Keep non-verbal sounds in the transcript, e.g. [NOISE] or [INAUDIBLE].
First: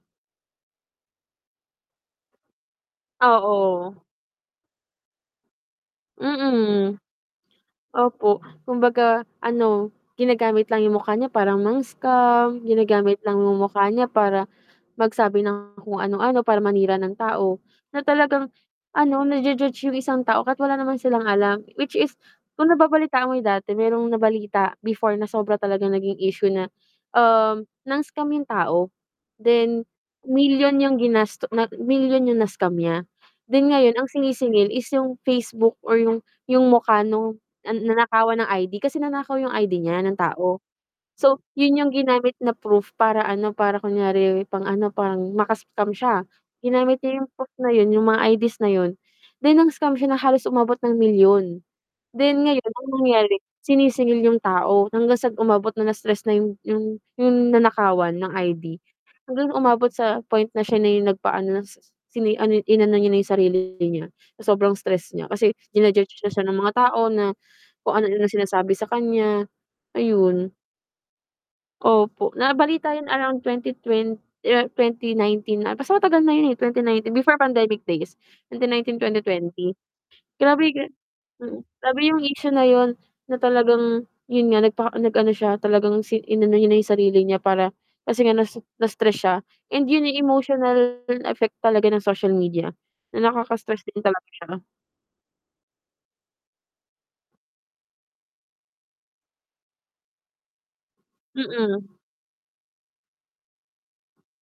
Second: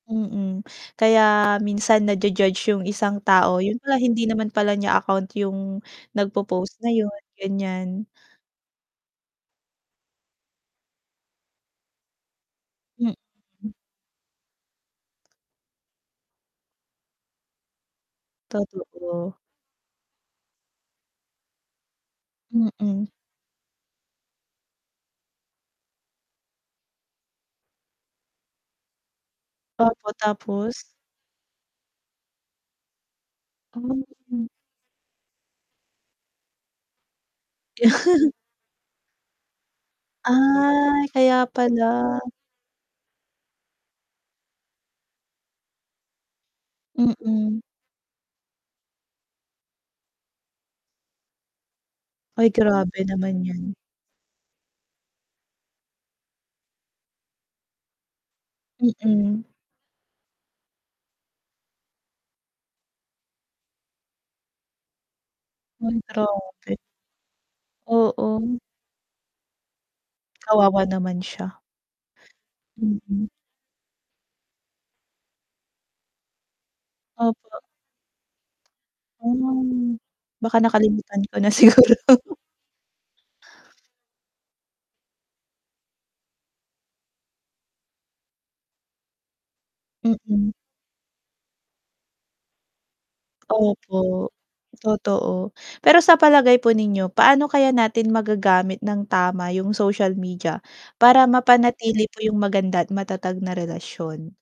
Mm, kaya minsan naju-judge yung isang tao. Yun Oo. pala hindi naman pala niya account yung nagpo-post na Mm. yun, ganyan. Opo, kumbaga ano, ginagamit lang yung mukha niya para mang-scam, Mm. ginagamit lang yung mukha niya para, mag-sabi ng kung anu-ano para manira ng tao, na talagang ano, Totoo. naju-judge yung isang tao kahit wala naman silang alam, which is kung Mm. nababalitaan mo yung dati merong nabalita before na sobra talagang naging issue na, um, nang-scam yung tao, then, Opo, milyon tapos? yung ginasto na milyon yung na-scam niya. Then ngayon Mm. ang sinisingil is yung Facebook or yung yung mukha nung, ah, [CHUCKLES] nanakawan ng ID. Kasi nanakaw 'yong ID niya, ng tao. Ay, So kaya yun pala! yung ginamit na proof para ano, para kunyari pang-ano, parang maka-scam siya. Ginamit niya 'yong proof Mm. na yun, yung mga ID's na yun. Then nang-scam siya na halos umabot ng milyon. Then Ay, ngayon ang grabe nangyari, naman yan. sinisingil yung tao, hanggang sa umabot na, na-stress na yung yung yung nanakawan ng ID. Mm. Hanggang umabot sa point na siya na yung nagpa-ano nasis sini ano inano niya na yung sarili niya, sa sobrang stress niya, kasi Ay, jina-judge na siya ng mga grabe. tao na kung anu-ano Oo. sinasabi sa kanya. Ayon. Kawawa naman siya. Opo, nabalita yun Mm. around twenty twen year 2019 'ata, basta matagal na yun eh, 2019, before Opo. pandemic days and then 19, 2020. Hmm, baka Grabe nga nakalimutan ko na mm, siguro. grabe yung issue na yun, na talagang yun nga, nagpaka nag-ano siya, talagang si inano niya na yung sarili niya para, kasi nga nasu na-stress siya, and yun yung Mm. emotional effect talaga ng social media, na nakaka-stress din talaga Opo. siya. Totoo. Pero sa palagay po ninyo, paano kaya natin magagamit nang tama yung social media? Para Mm. mapanatili po yung maganda at matatag na relasyon?